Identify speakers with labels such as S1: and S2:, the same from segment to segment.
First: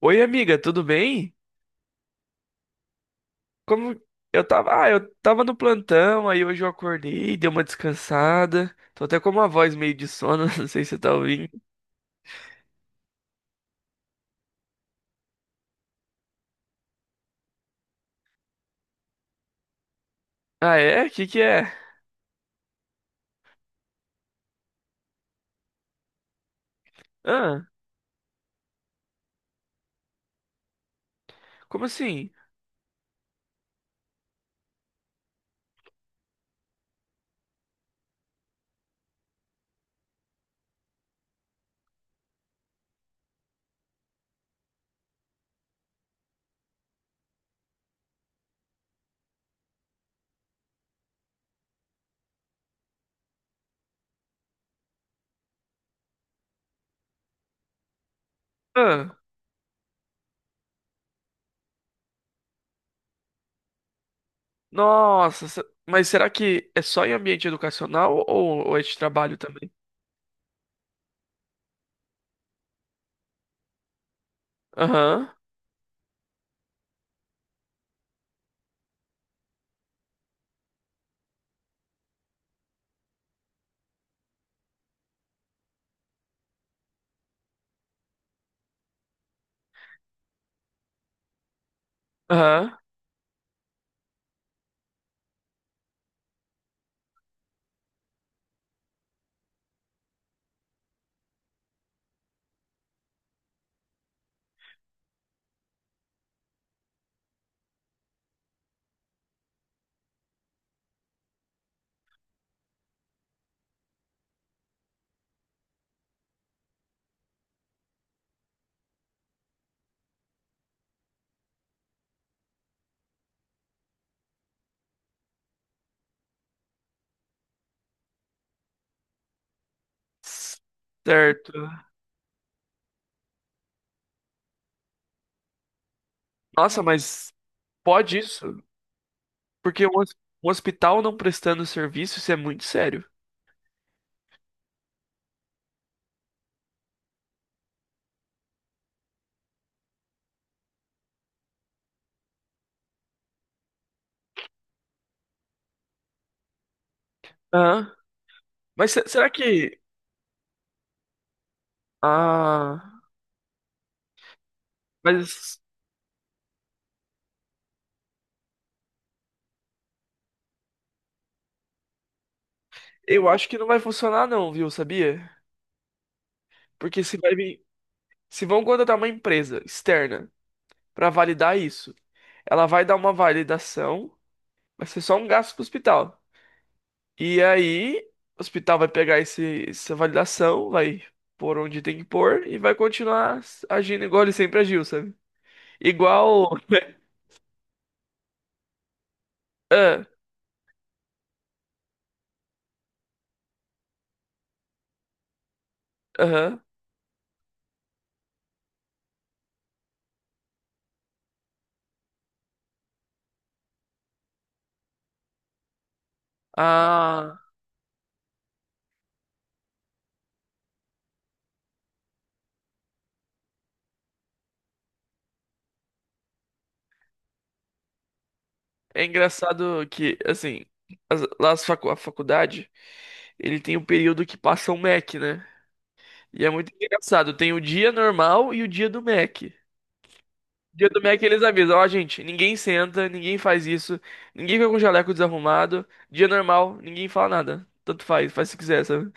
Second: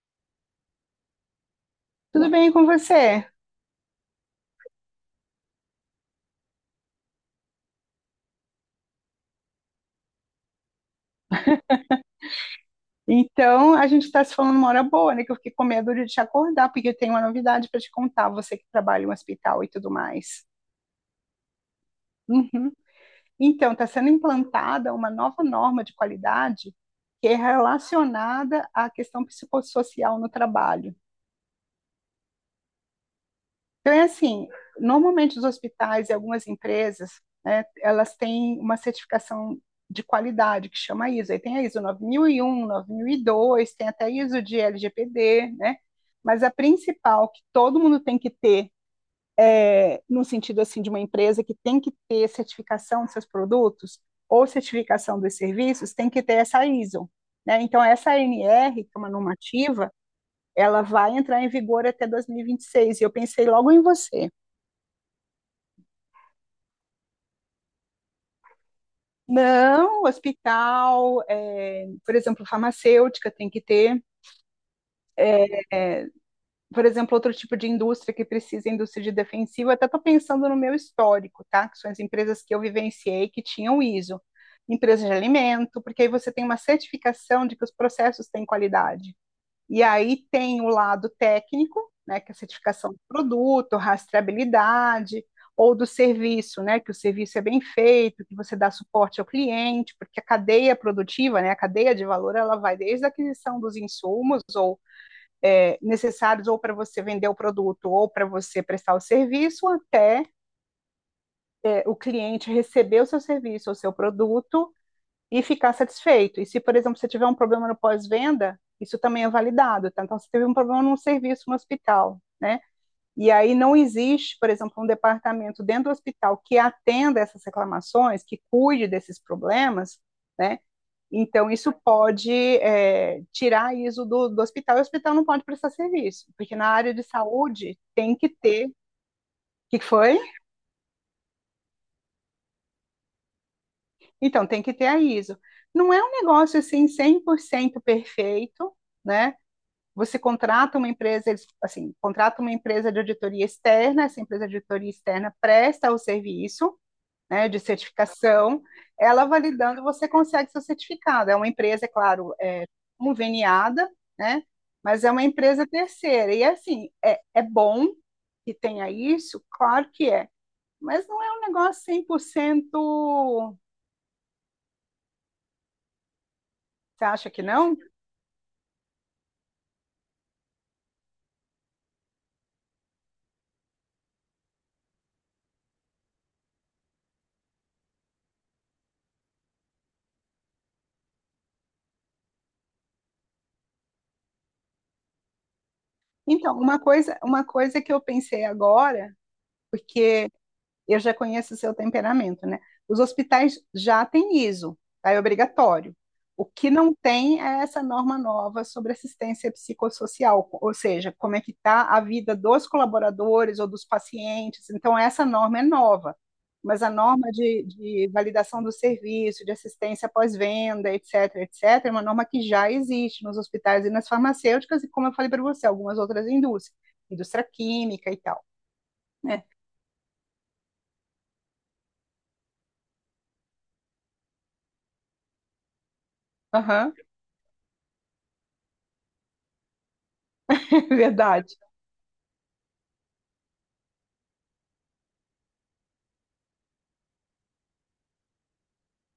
S1: Oi, amiga, tudo bem?
S2: Tudo bem com você?
S1: Como eu tava, eu tava no plantão, aí hoje eu acordei, dei uma descansada. Tô até com uma voz meio de sono, não sei se você tá ouvindo.
S2: Então, a gente está se falando uma hora boa, né? Que eu fiquei com medo de te acordar, porque eu tenho uma novidade para te contar, você que trabalha em um hospital e tudo mais.
S1: Ah, é? Que é?
S2: Uhum. Então, está sendo implantada uma nova norma de qualidade que é
S1: Ah,
S2: relacionada à questão psicossocial no trabalho.
S1: como assim?
S2: Então, é assim, normalmente os hospitais e algumas empresas, né, elas têm uma certificação de qualidade que chama ISO. Aí tem a ISO nove mil e um, 9002, tem até a ISO de LGPD, né? Mas a principal que todo mundo tem que ter, no sentido assim de uma empresa que tem que ter certificação dos seus produtos ou certificação dos serviços, tem que ter essa ISO. Né? Então, essa ANR, que é uma
S1: Ah,
S2: normativa, ela vai entrar em vigor até dois mil e vinte e seis. E eu pensei logo em você.
S1: Nossa, mas será que é só em ambiente educacional ou é de trabalho também?
S2: Não, hospital, por exemplo, farmacêutica tem que ter,
S1: Aham,
S2: é, por exemplo, outro tipo de indústria que precisa, indústria de defensivo, eu até estou pensando no meu histórico, tá? Que são as empresas que eu vivenciei que tinham ISO, empresas de alimento, porque aí você tem uma certificação de que os processos têm qualidade. E aí tem o lado técnico, né, que é a
S1: aham.
S2: certificação do produto, rastreabilidade, ou do serviço, né, que o serviço é bem feito, que você dá suporte ao cliente, porque a cadeia produtiva, né, a cadeia de valor, ela vai desde a aquisição dos insumos ou necessários ou para você vender o produto ou para você prestar o serviço, até o cliente receber o seu serviço ou seu produto e ficar satisfeito. E se, por exemplo, você tiver um problema no pós-venda, isso também é validado, tá? Então, você teve um problema num serviço no hospital, né? E aí não existe, por exemplo, um departamento dentro do hospital que atenda essas reclamações, que cuide desses problemas, né? Então,
S1: Certo.
S2: isso pode tirar isso do hospital e o hospital não pode prestar serviço, porque na
S1: Nossa,
S2: área de
S1: mas
S2: saúde tem
S1: pode
S2: que
S1: isso?
S2: ter. O que
S1: Porque
S2: foi?
S1: um hospital não prestando serviço, isso é muito sério.
S2: Então, tem que ter a ISO. Não é um negócio assim 100% perfeito, né? Você contrata uma empresa, eles, assim, contrata uma empresa de auditoria externa, essa empresa de auditoria externa presta o serviço, né, de
S1: Aham.
S2: certificação,
S1: Mas se-
S2: ela
S1: será que
S2: validando, você consegue seu certificado. É uma empresa, é claro,
S1: ah,
S2: conveniada, né, mas é uma
S1: mas
S2: empresa terceira. E, assim, é bom que tenha isso? Claro que é. Mas não é um negócio
S1: eu
S2: 100%.
S1: acho que não vai funcionar não, viu, sabia? Porque
S2: Você
S1: se
S2: acha
S1: vai
S2: que
S1: vir,
S2: não?
S1: se vão contratar uma empresa externa pra validar isso, ela vai dar uma validação, vai ser só um gasto pro hospital. E aí, o hospital vai pegar essa validação, vai pôr onde tem que pôr e vai continuar agindo igual ele sempre agiu, sabe? Igual,
S2: Então, uma coisa que eu pensei agora,
S1: ah,
S2: porque eu já conheço o seu temperamento, né? Os hospitais já têm ISO, tá? É obrigatório. O
S1: aham.
S2: que não tem é essa norma nova sobre assistência psicossocial, ou seja, como é que está a vida dos colaboradores ou dos pacientes. Então, essa norma é nova, mas a norma
S1: Ah,
S2: de validação do serviço, de assistência pós-venda, etc., etc., é uma norma que já existe nos hospitais e nas farmacêuticas, e como eu falei para você, algumas outras indústrias, indústria química e tal.
S1: é
S2: Né?
S1: engraçado que, assim, a faculdade, ele tem o período que passa o Mac, né? E é muito
S2: Uhum.
S1: engraçado. Tem o dia normal e o dia do Mac. Dia do Mac eles
S2: Verdade.
S1: avisam, ó, gente, ninguém senta, ninguém faz isso, ninguém fica com o jaleco desarrumado. Dia normal, ninguém fala nada. Tanto faz, faz se quiser, sabe?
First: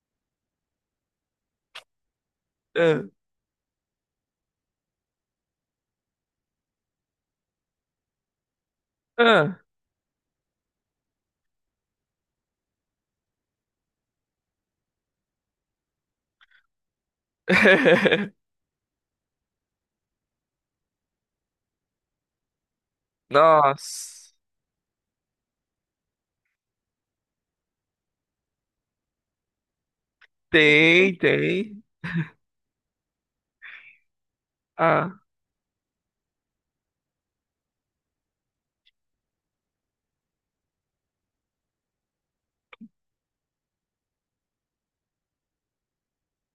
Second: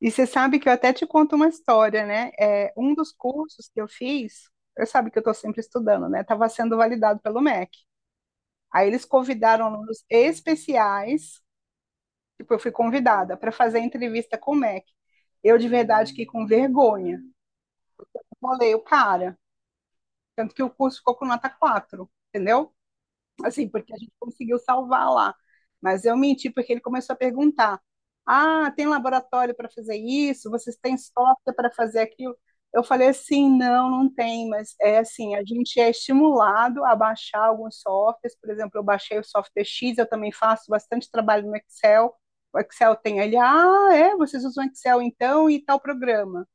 S2: E você sabe que eu até te conto uma história, né? Um
S1: Ah,
S2: dos cursos que eu fiz, eu sabe que eu estou sempre estudando, né? Estava sendo validado pelo MEC. Aí eles
S1: ah.
S2: convidaram alunos especiais, tipo, eu fui convidada para fazer entrevista com o MEC. Eu, de verdade, que com vergonha. Bolei o cara. Tanto que o curso ficou com nota 4, entendeu? Assim, porque a gente
S1: Nossa.
S2: conseguiu salvar lá. Mas eu menti, porque ele começou a perguntar: Ah, tem laboratório para fazer isso? Vocês têm
S1: Tem,
S2: software para
S1: tem.
S2: fazer aquilo? Eu falei assim: Não, não tem, mas é
S1: Ah,
S2: assim: a gente é estimulado a baixar alguns softwares. Por exemplo, eu baixei o software X, eu também faço bastante trabalho no Excel. O Excel tem ali: Ah, é, vocês usam Excel então e tal programa.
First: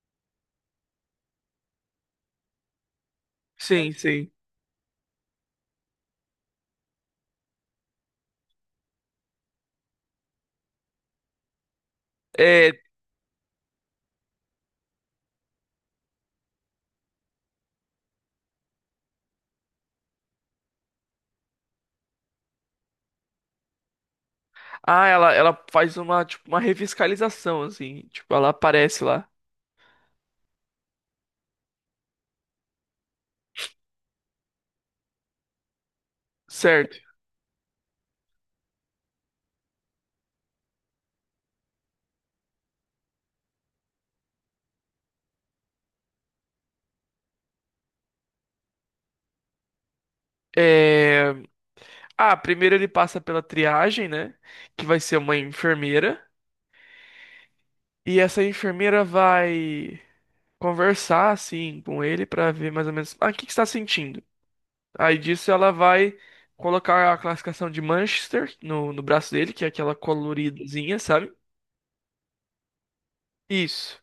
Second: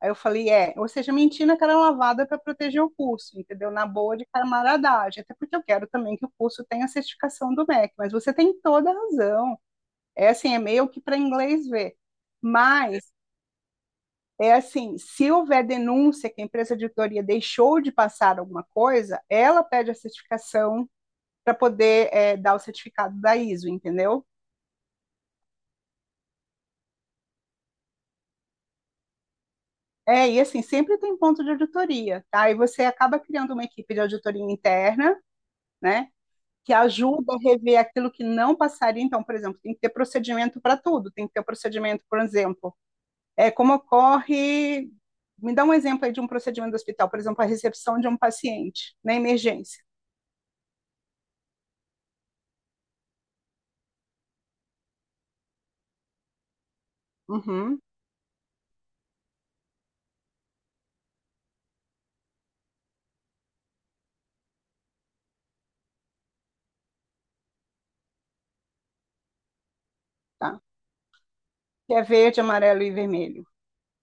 S2: Aí eu falei, é, ou seja, mentir na cara lavada para proteger o curso, entendeu? Na
S1: sim,
S2: boa de
S1: sim.
S2: camaradagem, até porque eu quero também que o curso tenha a certificação do MEC, mas você tem toda a razão. É assim, é meio que para inglês ver.
S1: É,
S2: Mas é assim, se houver denúncia que a empresa de auditoria deixou de passar alguma coisa, ela pede a certificação para poder dar o certificado da ISO, entendeu?
S1: ah, ela, faz uma, tipo, uma revitalização, assim. Tipo, ela aparece lá.
S2: É, e assim, sempre tem ponto de auditoria, tá? E você acaba criando uma equipe de auditoria interna, né? Que
S1: Certo.
S2: ajuda a rever aquilo que não passaria. Então, por exemplo, tem que ter procedimento para tudo, tem que ter o procedimento, por exemplo, é como ocorre. Me dá um exemplo aí de um procedimento do hospital, por exemplo, a recepção de um paciente na emergência.
S1: É... Ah, primeiro ele passa pela triagem, né? Que vai ser uma enfermeira.
S2: Uhum.
S1: E essa enfermeira vai conversar, assim, com ele pra ver mais ou menos... Ah, o que que você tá sentindo? Aí disso ela vai colocar a classificação de Manchester no braço dele, que é aquela
S2: Tá.
S1: coloridazinha, sabe?
S2: Que é verde, amarelo e vermelho.
S1: Isso.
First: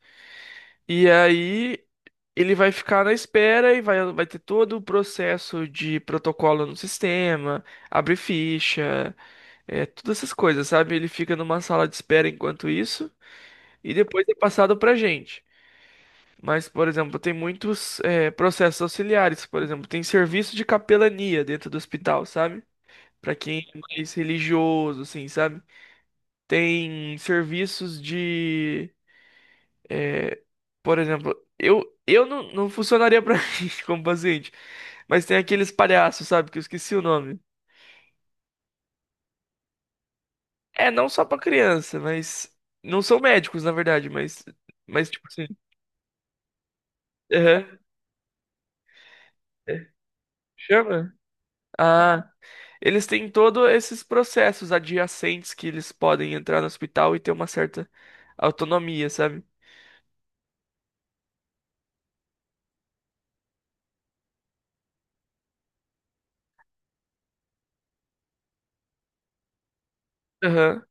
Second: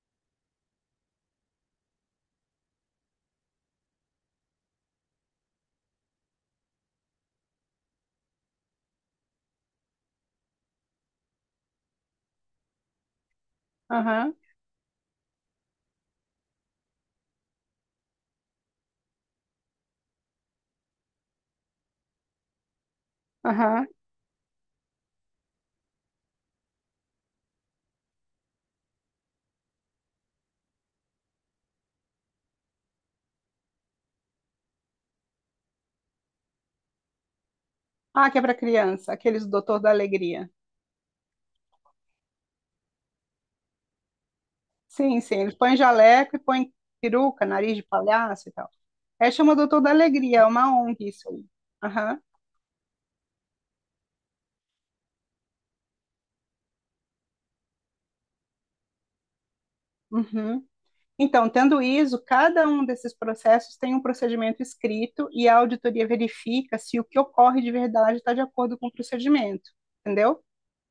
S1: E aí ele vai ficar na espera e vai ter todo o processo de protocolo no sistema, abre ficha, é, todas essas coisas, sabe? Ele fica numa sala de espera enquanto isso e depois
S2: Aham,
S1: é passado pra gente. Mas, por exemplo, tem muitos, é, processos auxiliares, por exemplo, tem serviço de capelania dentro do hospital, sabe? Pra quem é
S2: aham.
S1: mais religioso, assim, sabe? Tem serviços de por exemplo, eu não funcionaria pra mim como paciente. Mas tem aqueles palhaços, sabe? Que eu esqueci o nome.
S2: Ah, que é para criança, aqueles do Doutor da Alegria.
S1: É, não só pra criança, mas. Não são médicos, na verdade, mas. Mas,
S2: Sim,
S1: tipo
S2: sim,
S1: assim.
S2: eles põem jaleco e põem peruca,
S1: Aham,
S2: nariz de palhaço e tal. É chama Doutor
S1: é.
S2: da Alegria, é uma ONG
S1: Chama?
S2: isso aí. Aham,
S1: Ah. Eles têm todos esses processos adjacentes que eles podem entrar no hospital e ter uma certa autonomia, sabe?
S2: uhum. Então, tendo ISO, cada um desses processos tem um procedimento escrito e a auditoria verifica se o que ocorre de verdade está de acordo com o procedimento, entendeu?
S1: Aham.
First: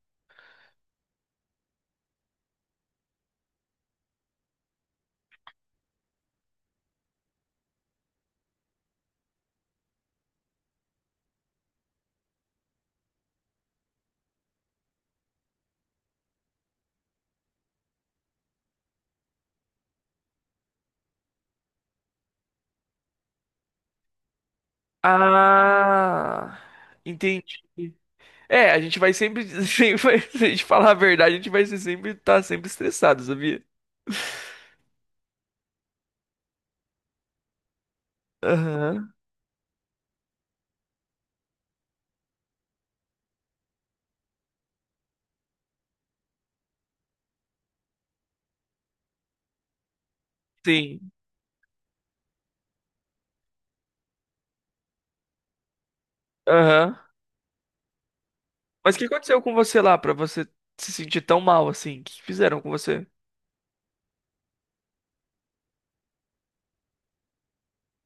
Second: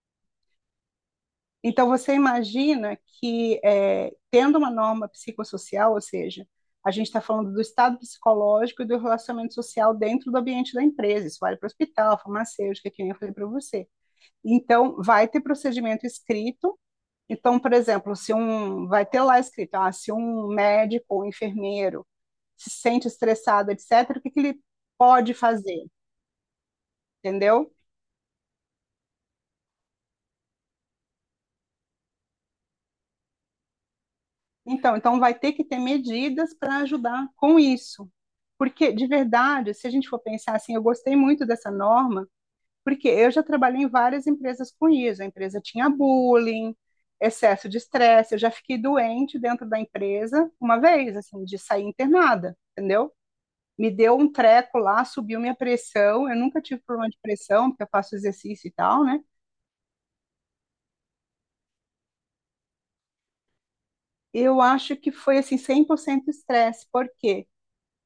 S2: Então, você imagina que, tendo uma norma psicossocial, ou seja, a gente está falando do estado psicológico e do relacionamento social dentro do ambiente da empresa, isso vale para o hospital, farmacêutica, que nem eu falei para você. Então, vai ter procedimento escrito. Então, por exemplo, se um vai ter lá escrito, ah, se um médico ou enfermeiro se sente estressado, etc., o que, que ele pode fazer,
S1: Ah. Entendi.
S2: entendeu?
S1: É, a gente vai sempre, sempre vai- se a gente falar a verdade, a gente vai ser sempre estar sempre estressado, sabia?
S2: Então, vai ter que ter medidas para ajudar com isso. Porque, de
S1: Aham.
S2: verdade, se a gente for pensar assim, eu gostei muito dessa norma, porque eu já trabalhei em várias empresas com isso. A empresa tinha bullying, excesso de estresse. Eu já fiquei doente dentro da empresa uma
S1: Sim.
S2: vez, assim, de sair internada, entendeu? Me deu um treco lá, subiu minha pressão. Eu nunca tive
S1: Aham.
S2: problema de pressão, porque eu faço exercício e
S1: Mas o
S2: tal,
S1: que
S2: né?
S1: aconteceu com você lá pra você se sentir tão mal assim? O que fizeram com você?
S2: Eu acho que foi assim 100% estresse, porque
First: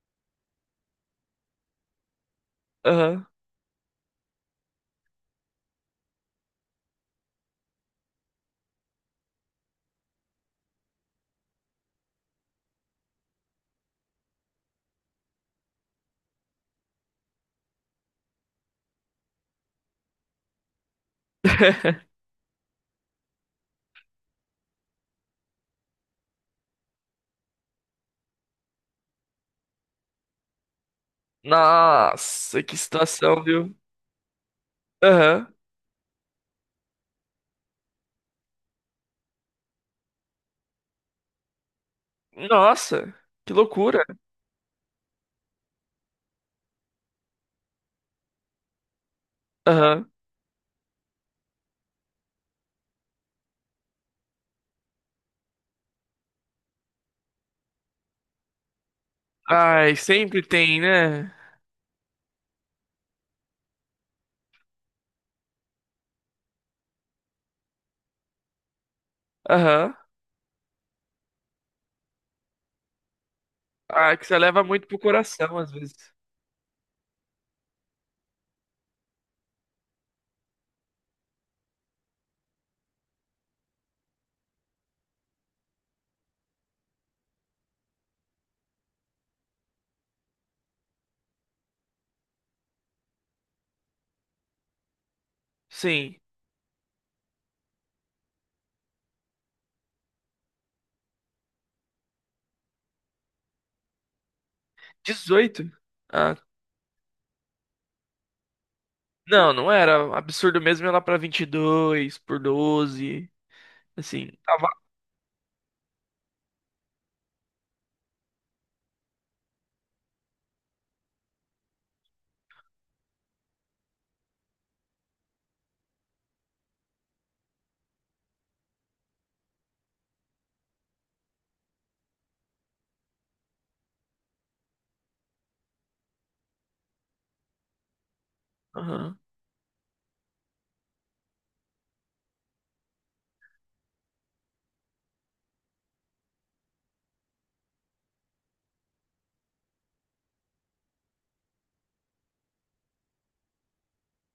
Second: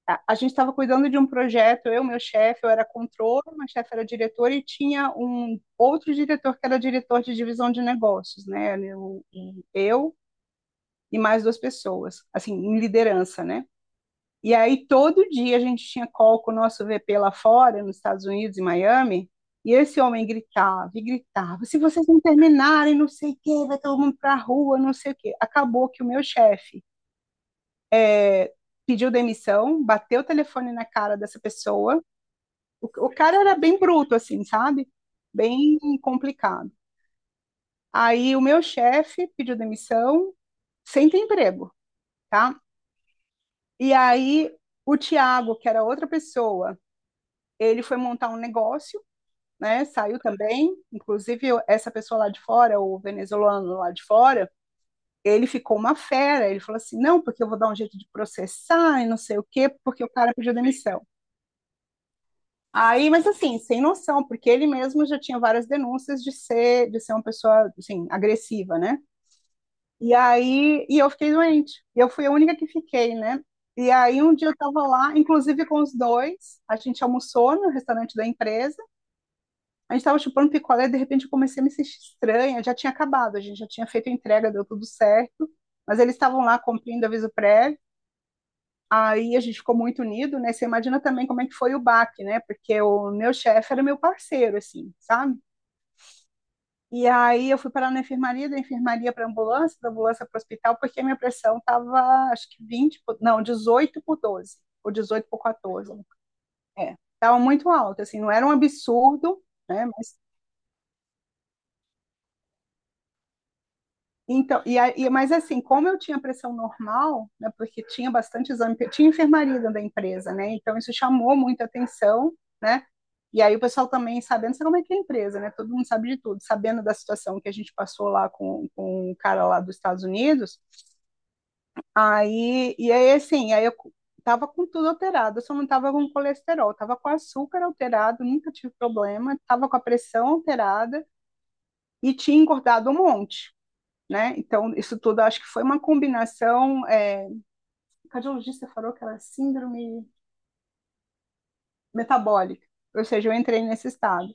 S2: a gente estava cuidando de um projeto, eu, meu chefe, eu era
S1: Aham.
S2: controller, meu chefe era diretor e tinha um outro diretor que era diretor de divisão de negócios, né? Eu e mais duas pessoas, assim, em liderança, né? E aí todo dia a gente tinha call com o nosso VP lá fora, nos Estados Unidos, em Miami, e esse homem gritava e gritava: se vocês não terminarem, não sei o quê, vai todo mundo para a rua, não sei o quê. Acabou que o meu chefe é, pediu demissão, bateu o telefone na cara dessa pessoa.
S1: Nossa, que
S2: O cara
S1: situação,
S2: era
S1: viu?
S2: bem bruto, assim, sabe?
S1: Aham.
S2: Bem complicado. Aí o meu chefe pediu demissão, sem ter emprego, tá?
S1: Nossa, que
S2: E
S1: loucura.
S2: aí o Tiago, que era outra pessoa, ele foi montar um negócio, né?
S1: Aham.
S2: Saiu também, essa pessoa lá de fora, o venezuelano lá de fora, ele ficou uma fera. Ele falou assim: não, porque eu vou dar um jeito de processar e não sei o quê,
S1: Ai,
S2: porque o cara
S1: sempre
S2: pediu
S1: tem,
S2: demissão.
S1: né?
S2: Aí, mas assim, sem noção, porque ele mesmo já tinha várias denúncias de ser uma pessoa, assim, agressiva, né?
S1: Aham.
S2: E aí, e eu fiquei doente. E eu fui a única que fiquei, né? E
S1: Ah,
S2: aí
S1: que
S2: um
S1: você
S2: dia eu
S1: leva
S2: tava
S1: muito pro
S2: lá,
S1: coração
S2: inclusive
S1: às
S2: com os
S1: vezes.
S2: dois, a gente almoçou no restaurante da empresa, a gente tava chupando picolé, de repente eu comecei a me sentir estranha, já tinha acabado, a gente já tinha feito a entrega, deu tudo certo, mas eles estavam lá cumprindo aviso prévio. Aí a gente ficou muito unido, né? Você imagina também como é que foi o baque, né? Porque o meu chefe era meu parceiro, assim, sabe?
S1: Sim.
S2: E aí eu fui parar na enfermaria, da enfermaria para ambulância, da ambulância para o hospital, porque a minha pressão estava, acho que não, 18 por 12 ou dezoito por
S1: 18.
S2: quatorze
S1: Ah,
S2: É, estava muito alta, assim, não era um absurdo,
S1: não, não
S2: né?
S1: era.
S2: Mas
S1: Absurdo mesmo ia lá pra 22 por 12, assim,
S2: então,
S1: tava.
S2: mas assim, como eu tinha pressão normal, né, porque tinha bastante exame, porque tinha enfermaria dentro da empresa, né? Então isso chamou muita atenção, né? E aí o pessoal também sabendo, sabe como é que é a empresa, né? Todo mundo sabe de tudo, sabendo da situação que a gente passou lá com o cara lá dos Estados Unidos. Aí, eu tava com tudo alterado, eu só não tava com colesterol, tava com açúcar alterado, nunca tive
S1: Aham.
S2: problema, tava com a pressão alterada e tinha engordado um monte, né? Então, isso tudo acho que foi uma combinação. É, o cardiologista falou que era síndrome metabólica, ou seja, eu entrei nesse estado.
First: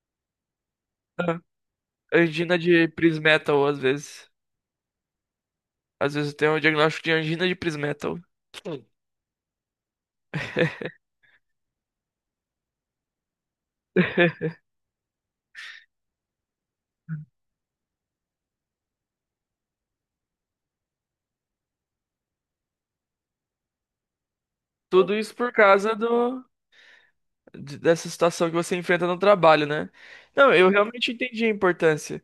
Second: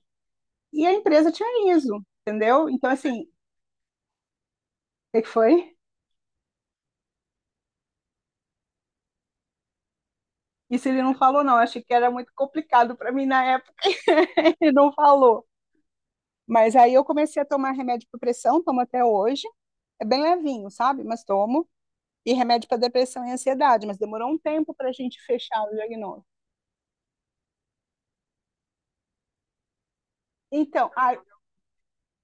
S2: E a empresa tinha ISO,
S1: É, Angina
S2: entendeu?
S1: de
S2: Então, assim,
S1: Prismetal, às vezes.
S2: o que foi?
S1: Às vezes tem um diagnóstico de angina de Prismetal. Sim.
S2: Isso ele não falou, não. Eu achei que era muito complicado para mim na época, ele não falou. Mas aí eu comecei a tomar remédio para pressão, tomo até hoje. É bem levinho, sabe? Mas tomo. E remédio para depressão e ansiedade, mas demorou um tempo para a
S1: Tudo
S2: gente
S1: isso por
S2: fechar o
S1: causa
S2: diagnóstico.
S1: do, dessa situação que você enfrenta no trabalho, né? Não, eu
S2: Então,
S1: realmente entendi a importância.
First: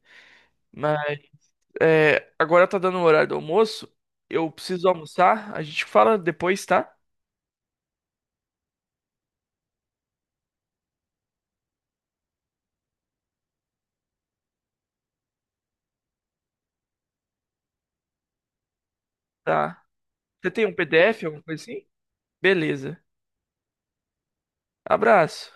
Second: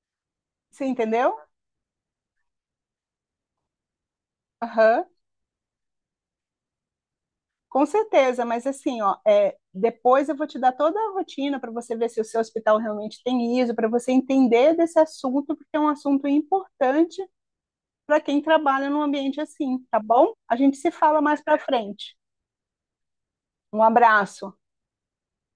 S2: você
S1: Mas
S2: entendeu?
S1: é, agora tá dando o horário do almoço. Eu preciso
S2: Aham. Uhum.
S1: almoçar. A gente fala depois, tá?
S2: Com certeza, mas assim, ó, depois eu vou te dar toda a rotina para você ver se o seu hospital realmente tem ISO, para você entender desse assunto, porque é um assunto importante para quem trabalha num ambiente assim,
S1: Tá.
S2: tá bom?
S1: Você
S2: A
S1: tem um
S2: gente se fala
S1: PDF,
S2: mais
S1: alguma
S2: para
S1: coisa assim?
S2: frente.
S1: Beleza.
S2: Um abraço.
S1: Abraço.